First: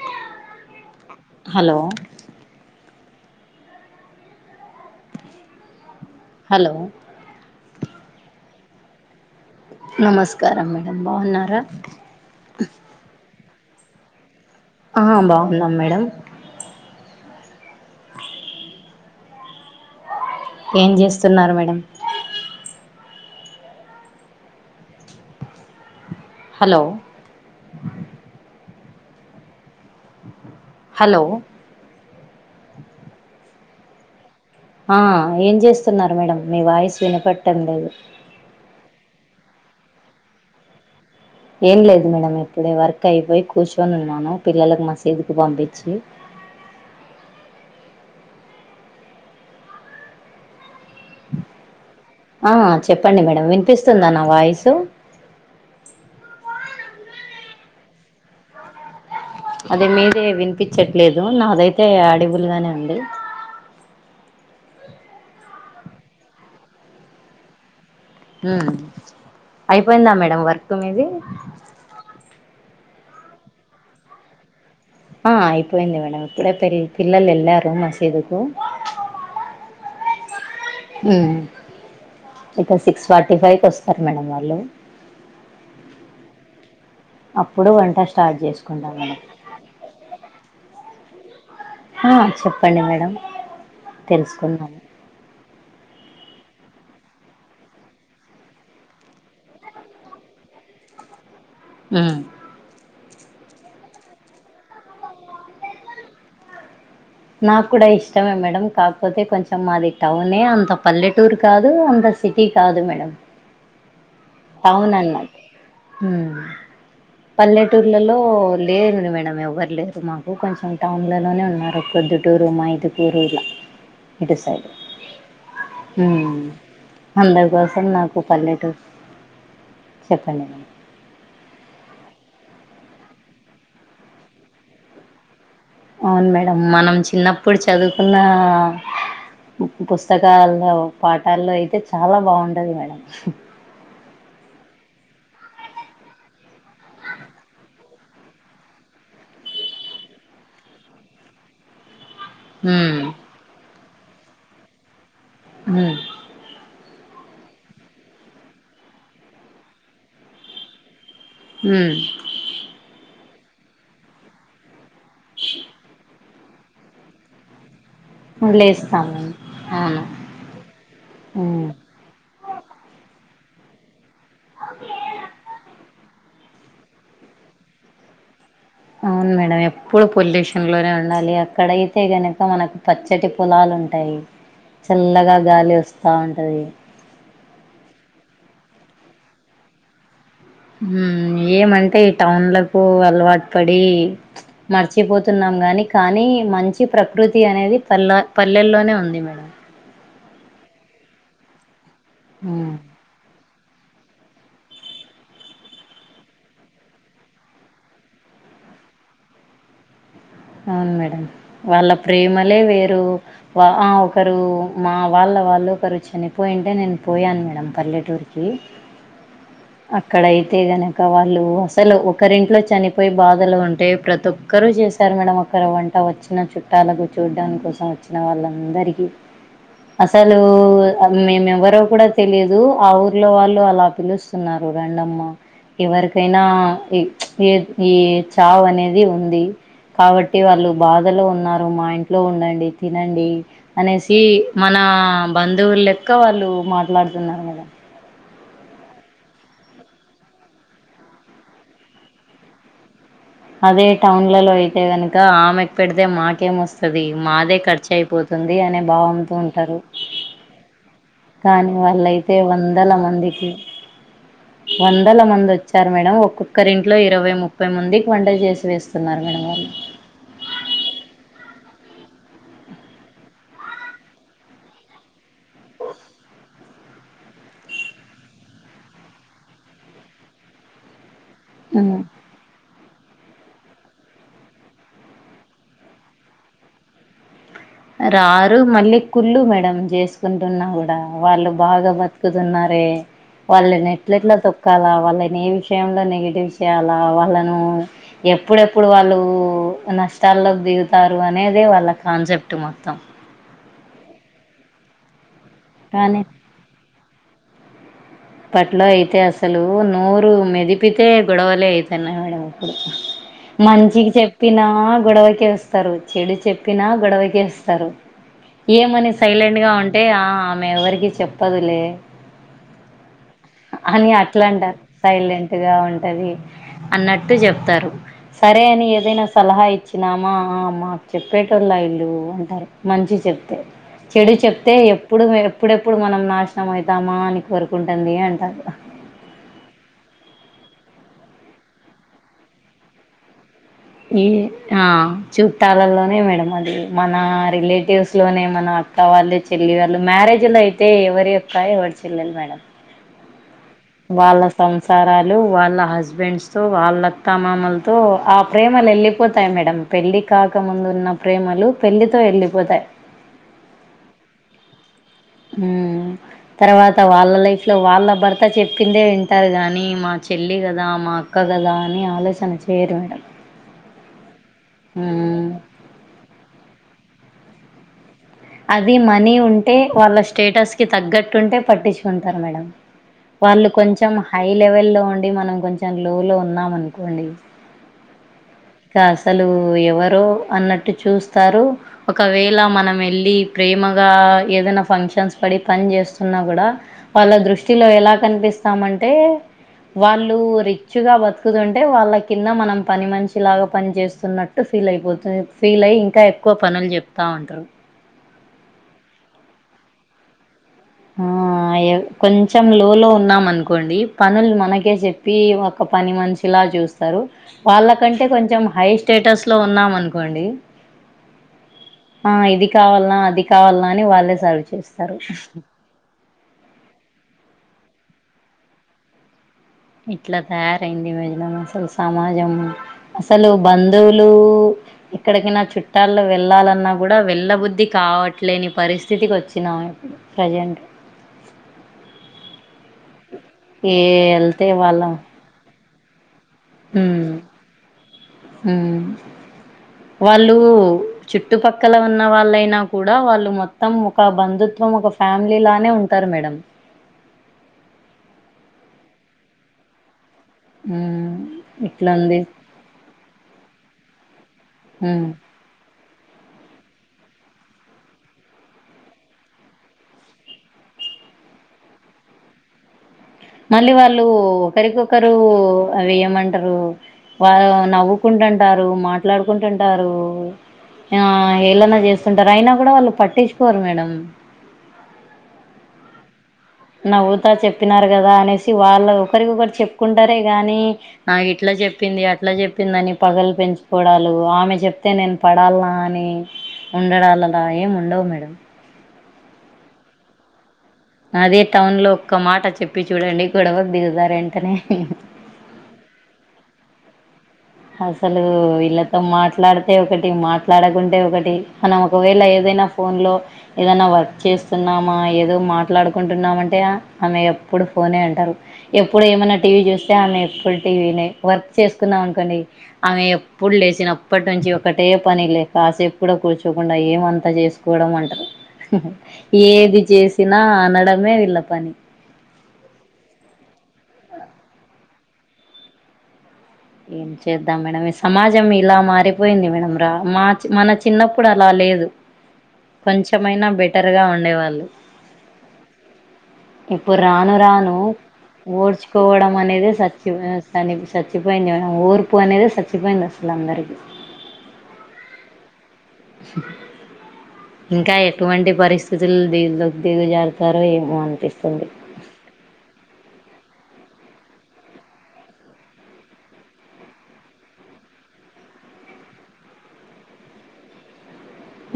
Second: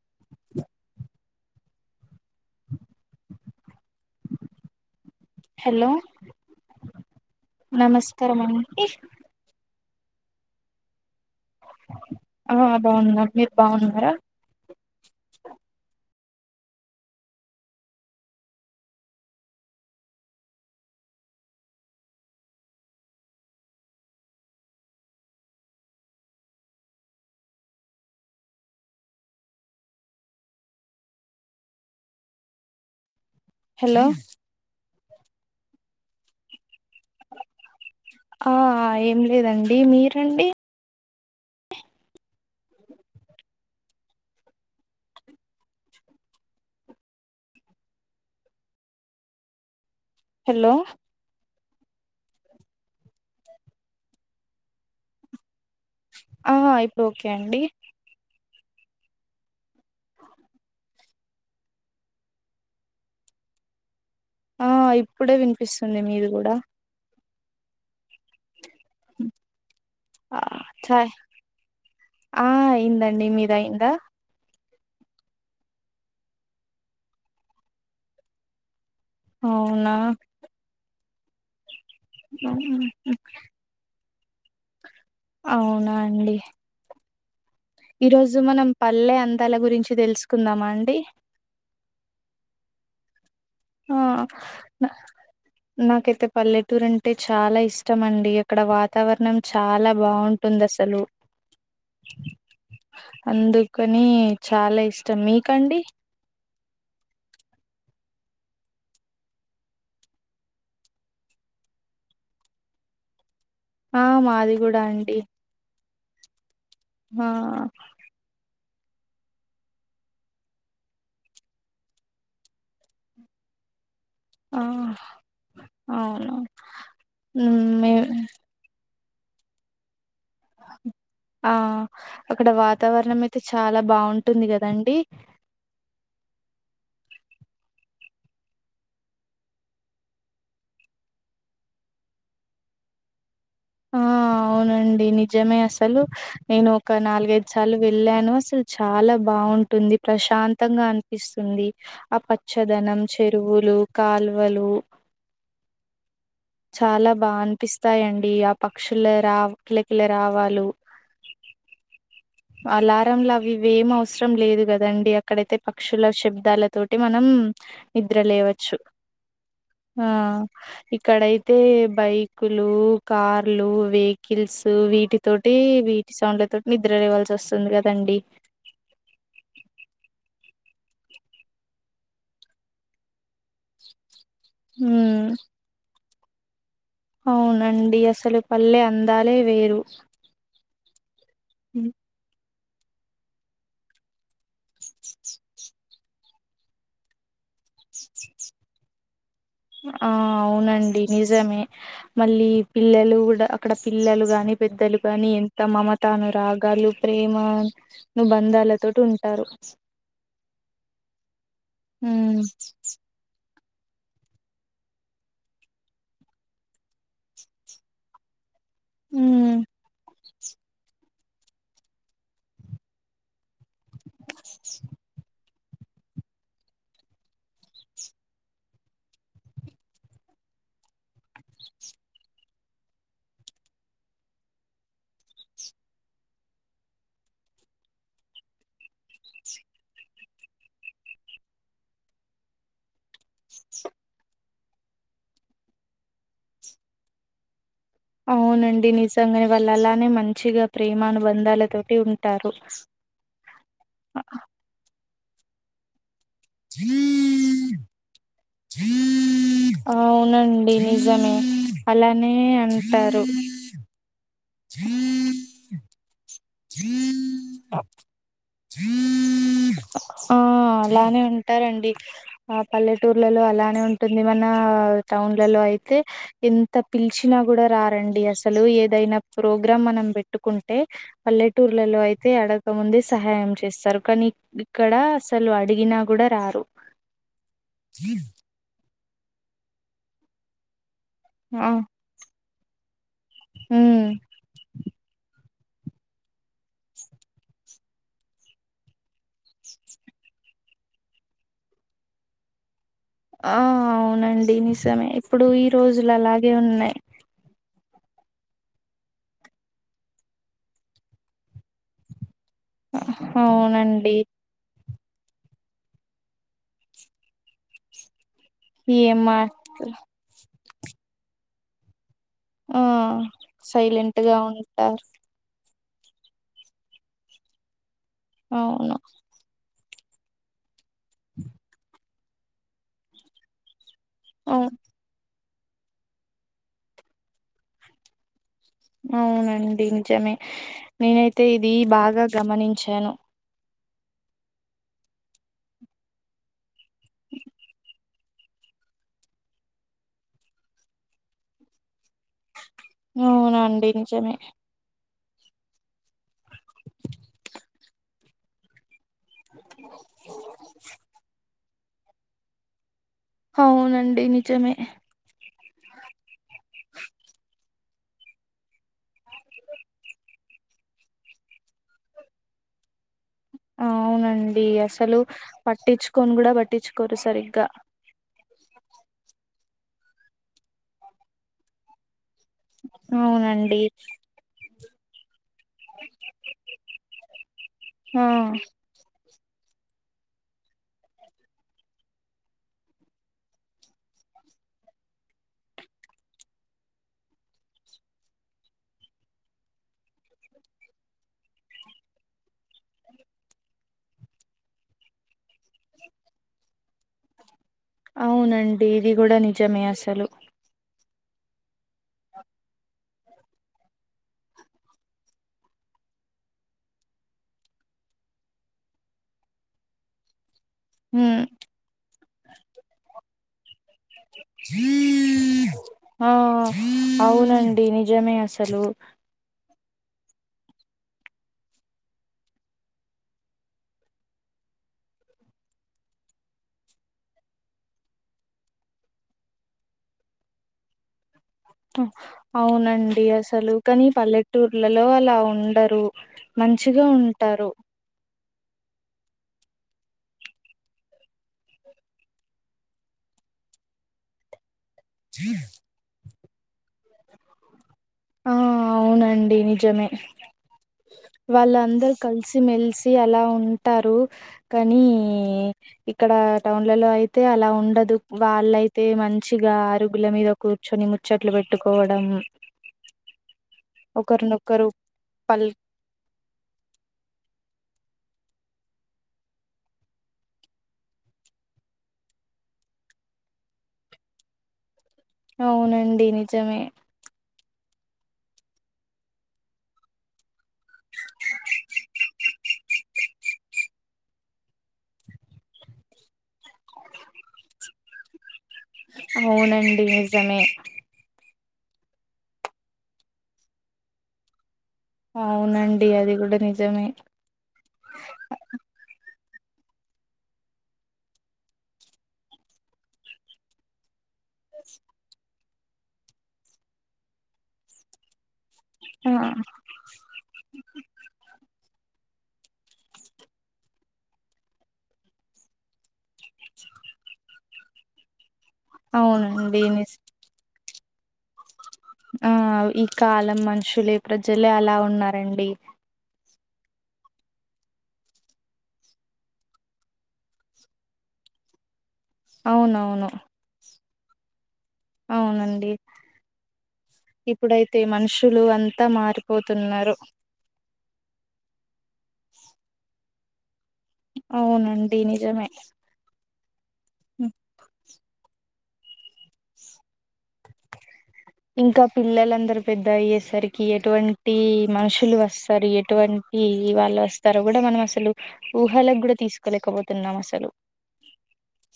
[inaudible] hello hello hello నమస్కారం అండి నమస్కారం మేడమ్ బాగున్నారా ఆ బాగున్నాను మీరు బాగున్నారా ఆ బాగున్నాం మేడం ఏం చేస్తున్నారు మేడంమ్ హలో హలో హలో ఆ ఏం చేస్తున్నారు మేడం మీ వాయిస్ వినపట్టడం లేదు ఆ ఏం లేదండి మీరండి ఏం లేదు మేడం ఇప్పుడే వర్క్ అయిపోయి కూర్చొని ఉన్నాను పిల్లలకు మసీదుకి పంపించి హలో ఆ చెప్పండి మేడం వినిపిస్తుందా నా వాయిసు ఆహా అయిపోకె ఓకే అండి అది మీదే వినిపించట్లేదు నాదైతే అడవులుగానే ఉంది ఆ ఇప్పుడే వినిపిస్తుంది మీది కూడా అయిపోయిందా ఆ మేడం వర్క్ మీది చాయ్ ఆ అయిందండి మీర అయ్యిందా ఆ అయిపోయింది మేడంమ్ ఇప్పుడే పె పిల్లలు వెళ్ళారు మసీదుకు అవునా హు ఇక సిక్స్ ఫార్టీ ఫైవ్కి వస్తారు మేడంమ్ వాళ్ళు అవునా అండి అప్పుడు వంట ఈ స్టార్ట్ రోజు మనం చేసుకుంటాం పల్లె మేడం అందాల గురించి తెలుసుకుందామా అండి ఆ చెప్పండి మేడం ఆ తెలుసుకున్నాను నాకైతే పల్లెటూరు అంటే చాలా ఇష్టం అండి అక్కడ వాతావరణం చాలా బాగుంటుంది అసలు హ అందుకని చాలా ఇష్టం మీకండి నాకు కూడా ఇష్టమే మేడం కాకపోతే కొంచెం మాది టౌన్ అంత పల్లెటూర్ కాదు అంత సిటీ కాదు మేడం ఆ మా అది అవునండి హ ఆ పల్లెటూర్లలో లేరు మ మందం ఎవరు లేరు మాకు కొంచెం టౌన్లలోనే ఉన్నారు మాకు పొద్దుటూరు మైదుపూరు ఇలా ఆ ఇటుసైడ్ హు అవును అందరి ఉమ్, కోసం మే నాకు పల్లెటూరు చెప్పండి ఆ అక్కడ వాతావరణం అయితే చాలా బాగుంటుంది కదండి అవును మేడం మనం చిన్నప్పుడు చదువుకున్న పుస్తకాల్లో పాఠల్లో అయితే చాలా బాగుంటుంది మేడం ఆ అవునండి నిజమే అసలు నేను ఒక నాలుగైదు సార్లు వెళ్ళాను అసలు చాలా బాగుంటుంది ప్రశాంతంగా అ ఇస్తుంది ఆ పచ్చదనం ఉమ్ చెరువులు కాల్వలు హు చాలా బాగా అనిపిస్తాయండి ఆ పక్షుల రా కలకిల రావాలు ఉ అలారం లా అవి ఇవి ఏం అవసరం లేదు కదండి అక్కడైతే పక్షుల శబ్దాల తోటి మనం నిద్ర ఉమ్ లేవచ్చు లేస్తాం అవును ఆ ఇక్కడైతే ఉమ్ బైక్ కులు కార్లు వెహికల్స్ వీటి తోటి వీటి సౌండ్ల తోటి నిద్ర లేవాల్సి వస్తుంది కదండి అవును మేడం ఎప్పుడు పొల్యూషన్ లోనే ఉండాలి అక్కడైతే గనుక మనకు పచ్చటి పొలాలు ఉంటాయి ఉమ్ చల్లగా గాలి వస్తా ఉంటది అవునండి అసలు పల్లె అందాలే వేరు ఏమంటే ఈ టౌన్లకు అలవాటు పడి మర్చిపోతున్నాం గాని కానీ మంచి ప్రకృతి అనేది పల్ల పల్లెల్లోనే ఉంది మేడం ఆ అవునండి నిజమే మళ్ళీ హ్మ్ పిల్లలు కూడా అక్కడ పిల్లలు గాని పెద్దలు గాని ఎంత మమతానురాగాలు ప్రేమ అను బంధాలతోటి ఉంటారు అవును మేడం వాళ్ళ ఉమ్ ప్రేమలే వేరు వా ఒకరు మా వాళ్ళ వాళ్ళు ఒకరు చనిపోయింటే నేను పోయాను మేడం పల్లెటూరుకి ఉమ్ అ అక్కడ అయితే గనుక వాళ్ళు అసలు ఒకరింట్లో చనిపోయి బాధలో ఉంటే ప్రతి ఒక్కరు చేస్త అల మొక్కరు వంట వచ్చిన చుట్టాలకు చూడ్డాని కోసం వచ్చిన వాళ్ళందరికీ అసలు మేము ఎవరో కూడా తెలియదు ఆ ఊర్లో వాళ్ళు అలా పిలుస్ స్తున్నారు రండమ్మ ఎవరికైనా ఈ ఈ ఈ చావనేది ఉంది కాబట్టి వాళ్ళు బాధలో ఉన్నారు మా ఇంట్లో ఉండండి తినండి అనేసి మన బంధువులు లెక్క వాళ్ళు మాట్లాడుతున్నారు కదా అవునండి నిజంగానే వాళ్ళు అలానే మంచిగా ప్రేమా అనుబంధాల తోటి ఉంటారు [unintelligible] అదే టౌన్లలో అయితే గనుక ఆమెకు పెడితే మాకేం వస్తది మాదే ఖర్చు అయిపో తుంది అనే భావంతో ఉంటా ఆ అవునండి నిజమే కానీ అలానే వాళ్ళయితే వందల అంటారు మందికి వందల మంది వచ్చారు మేడం ఒక ఒక్కరి ఇంట్లో ఇరవై ముప్పై మందికి వంట చేసి వేస్తున్నారు మేడం వాళ్ళు ఆ అలానే ఉంటారండి ఆ పల్లెటూర్లలో అలానే ఉంటుంది మన టౌన్లలో అయితే ఎంత పిలిచినా కూడా రారండి అసలు ఏదైనా ప్రోగ్రాం మనం పెట్టుకుంటే పల్లెటూర్లలో తే అడకముందే సహాయం చేస్తారు కానీ ఇక్కడ అసలు అడిగినా కూడా రారు [unintelligible] రారు మళ్ళీ కుళ్ళు మేడం చేసుకుంటున్నా కూడా వాళ్ళు ఆ బాగా బతు కుతున్నారే వాళ్ళని ఉమ్ ఎట్ల ఎట్లా తొక్కాలా వాళ్ళని ఏం విషయంలో నెగిటివ్ చెయ్యాలా వాళ్ళను ఎప్పుడెప్పుడు వాళ్ళు నష్టాల్లో దిగుతారు అనేదే వాళ్ళ కాన్సెప్ట్ మొత్తం ఆ అవునండి నిజమే ఇప్పుడు ఈ రోజులు కానీ అలాగే ఉన్నాయ్ పట్లో అయితే అసలు నోరు మెదిపితే గొడవలే అవుతున్నాయి మేడం ఇప్పుడు మంచికి అవునండి చెప్ చెప్పినా గొడవకే వస్తారు చెడు చెప్పినా గొడవకే వస్తారు ఏమని ఏం సైలెంట్ గా మాట్లా ఉంటే ఆమె ఎవరికి చెప్పదులే ఆ అని సైలెంట్ గా అట్లా అంటారు ఉంటారు సైలెంట్ ఉంటది అన్నట్టు చెప్తారు సరే అని అవును ఏదైనా సలహా ఇచ్చినామా మాకు చెప్పేటోళ్ళు అయిండ్రు అంటారు మంచి చెప్తే చెడు అవు చెప్తే ఎప్పుడు ఎప్పుడెప్పుడు మనం నాశనం అవుతామా అని కోరుకుంటుంది అంటారు అవునండి నిజమే నేనైతే ఇది బాగా గమనించాను ఈ ఆ చుట్టాలలోనే మేడం అది మన రిలేటివ్స్ లోనే మన వాళ్ళు చెల్లి వాళ్ళు మ్యారేజ్ లో అయితే ఎవరి యక్కా ఎవరి చెల్లెలు మేడం అవునండి నిజమే వాళ్ళ సంసారాలు వాళ్ళ హస్బెండ్స్ తో వాళ్ళత్త మామలుతో తో ఆ ప్రేమలు వెళ్ళిపోతాయి మేడం పెళ్ళి కాకముందు ఉన్న ప్రేమలు పెళ్లితో వెళ్ళలిపోతాయి అవునండి నిజమే ఉ తర్వాత వాళ్ళ లైఫ్ ఇట్లా వాళ్ళ భర్త చెప్పిందే వింటారు కాగాని మా చెల్లి కదా మా అక్క కదా అని ఆలోచనారు చేయరు మేడం అవునండి అసలు ఉమ్ పట్టిచ్చుకోని కూడా పట్టిచ్చుకోరు సరిగ్గా అది మనీ ఉంటే వాళ్ళ స్టేటస్ కి తగ్గట్టు ఉంటే పట్టించుకుంటారు మేడం వాళ్ళు అవునండి కొంచెం హై లెవెల్ లో ఉండి మనం కొంచెం లో లో ఉన్నాం అనుకోండి ఆ కా అసలు ఎవరో అన్నట్టు చూస్తారు ఒకవేళ మనం వెళ్ళి ప్రేమగా ఏదన్న ఫంక్షన్స్ పడి పని చేస్తున్నా కూడా వాళ్ళ దృష్టిలో ఎలా కనిపిస్తామంటే వాళ్ళు రిచ్ గా బతుకుతుంటే వాళ్ళ కింద మనం పని మనిషి లాగా పని చేస్తున్నట్టు ఫీల్ అయిపోతరు ఫీల్ అయి ఇంకా ఎక్కువ పనులు చెప్తా ఉంటారు అవునండి ఇది కూడా నిజమే అస్సలు అయ్యో కొంచెం లో లో ఉన్నాం అనుకోండి పనులు మనకే చెప్పి ఒక పని మనిషిలా చూస్ స్తరు వాళ్ళకంటే కొంచెం హై స్టేటస్ లో ఉన్నాం అనుకోండి హు ఆ ఇది కావల్నా అది కావల్నా అని వాళ్ళే సర్వ్ చేస్తారు ఆ అవునండి నిజమే అసలు ఇట్లా తయారైంది మేడం అసలు సమాజం అసలు బంధువులు ఎక్కడికైనా చుట్టాల్లో వెళ్ళాలన్నా కూడా వెళ్ళ బుద్ధి కావట్లేని పరిస్థితికి వచ్చినాము ఇప్ ప్రజెంట్ హా అవునండి అసలు ఏ కానీ వెళ్తే వాళ్ళ పల్లెటూర్లలో అలా ఉండరు మంచిగా ఉంటారు హు వాళ్ళు చుట్టుపక్కల ఉన్న వాళ్ళైనా కూడా వాళ్ళు మొత్తం ఒక బంధుత్వం ఒక ఫ్యామిలీ లానే ఉంటారు మేడం ఆ అవునండి నిజమే హు వాళ్ళందరు కలిసి మెలిసి అలా ఉంటారు కానీ ఉమ్ ఇక్కడ టౌన్లలో అయితే అలా ఉండదు వాళ్ళయితే మంచిగా ఆరుగుల మీద కూర్చొని ముచ్చట్లు పెట్టుకోవడం మళ్ళీ వాళ్ళు ఒకరినొకరు ఒకరికొకరు పల్ అవి ఏమంటారు వా నవ్వుకుంటుంటారు మాట్లాడుకుంటుంటారు ఆ హేళన చేస్తుంటారు అయినా కూడా వాళ్ళు పట్టించుకోరు మేడం అవునండి నిజమే నవ్వుతా చెప్పినారు కదా అనేసి వాళ్ళ ఒకరికొకరు చెప్ ప్పుకుంటారే గాని ఆ ఇట్లా చెప్పింది అట్లా చెప్ ప్పిందని పగలు పెంచుకోవడాలు ఆమె చెప్తే నేను పడల్నా అని ఉండడాలలా ఏం ఉండవు మేడం అవునండి నిజమే అదే టౌన్ లో ఒక్క మాట చెప్పి చూడండి గొడవ దిగుతారు వెంటనే అవునండి అది కూడా నిజమే అసలు వీళ్ళతో మాట్లాడితే ఒకటి మాట్లాడకుంటే ఒకటి మనం ఒకవేళ ఏదైనా ఫోన్లో ఏదన్న వర్క్ చేస్తున్నామా ఏదో మాట్లాడుకుంటున్నామంటే ఆమె ఎప్పుడు ఫోనే అంటారు ఎప్పుడు ఆ ఏమన్నా టీవీ చూస్తే ఆమె ఎప్పుడు టీవీనే వర్క్ చేసుకున్నాం అనుకోండి ఆమె ఎప్పుడు లేచినప్పటి నుంచి ఒకటే పని లేక కాసేపు కూడా కూర్చోకుండా ఏమంతా చేసుకో చూడ అంటారు అవునండి ఏది నిజ్ చేసినా అనడమే వీళ్ళ పని ఆ ఈ కాలం మనుషులే ప్రజలే అలా ఉన్నారండి ఏం చేద్దాం మేడం ఈ సమాజం ఇలా మారిపోయింది మేడం రా మా మన చిన్నప్పుడు అలా లేదు అవునవును కొంచెమైనా బెటర్ గా ఉండేవాళ్ళు అవునండి ఇప్పుడు రాను రాను ఇప్పుడైతే మనుషులు అంతా ఓడ్చుకోవడం అనేది మారిపోతున్నారు సచి ఆ తని సచ్చి పయింది ఊర్పు అనేద సచ్చి పయింది అసలు అందరికీ అవునండి నిజమే స ఇంకా ఎటువంటి పరిస్థితులు దిగు దిగు జారుతారో ఏమో అనిపిస్తు ఇంకా పిల్లలందరు పెద్ద అయ్యేసరికి ఎటువంటి మనుషులు వస్తారు ఎటువంటి ఈ ఇ వాళ్ళు వస్తారు కూడా మనం అసలు ఊహకు కూడా తీసుకోలేకపోతున్నాం అసలు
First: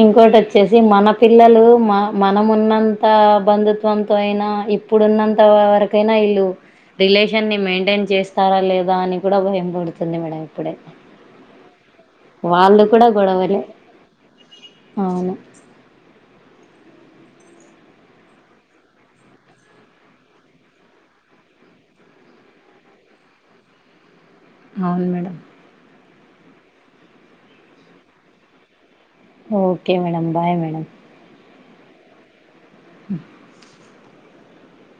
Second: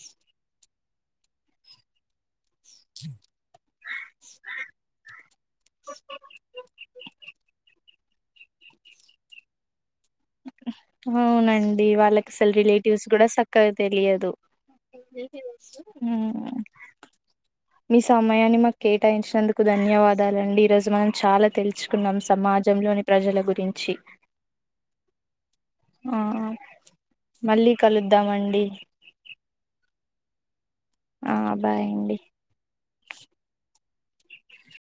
ఇంకోటి వచ్చేసి మన పిల్లలు మా మనం ఉన్నంత బంధుత్వంతో అయినా ఇప్పుడున్నంత వరకైనా వీల్ళు రిలేషన్ ని మెయింటైన్ చేస్తారా లేదా అని కూడా భయంపడుతుంది మేడం ఇప్పుడే అవునండి వాళ్ళకి అసలు వాళ్ళు రిలేటివ్స్ కూడా గొడవలే చక్కగా తెలియదు అవును ఊ మీ సమయాన్ని మాకు కేటాయించినందుకు ధన్యవాదాల అండి ఈరోజు మనం చాలా తెలుచుకున్నాం సమాజంలోని ప్రజల గురించి అవును మేడం ఆ మళ్ళీ కలుద్దామండి ఓకే మేడం బాయ్ మేడం ఆ బాయండి ఉ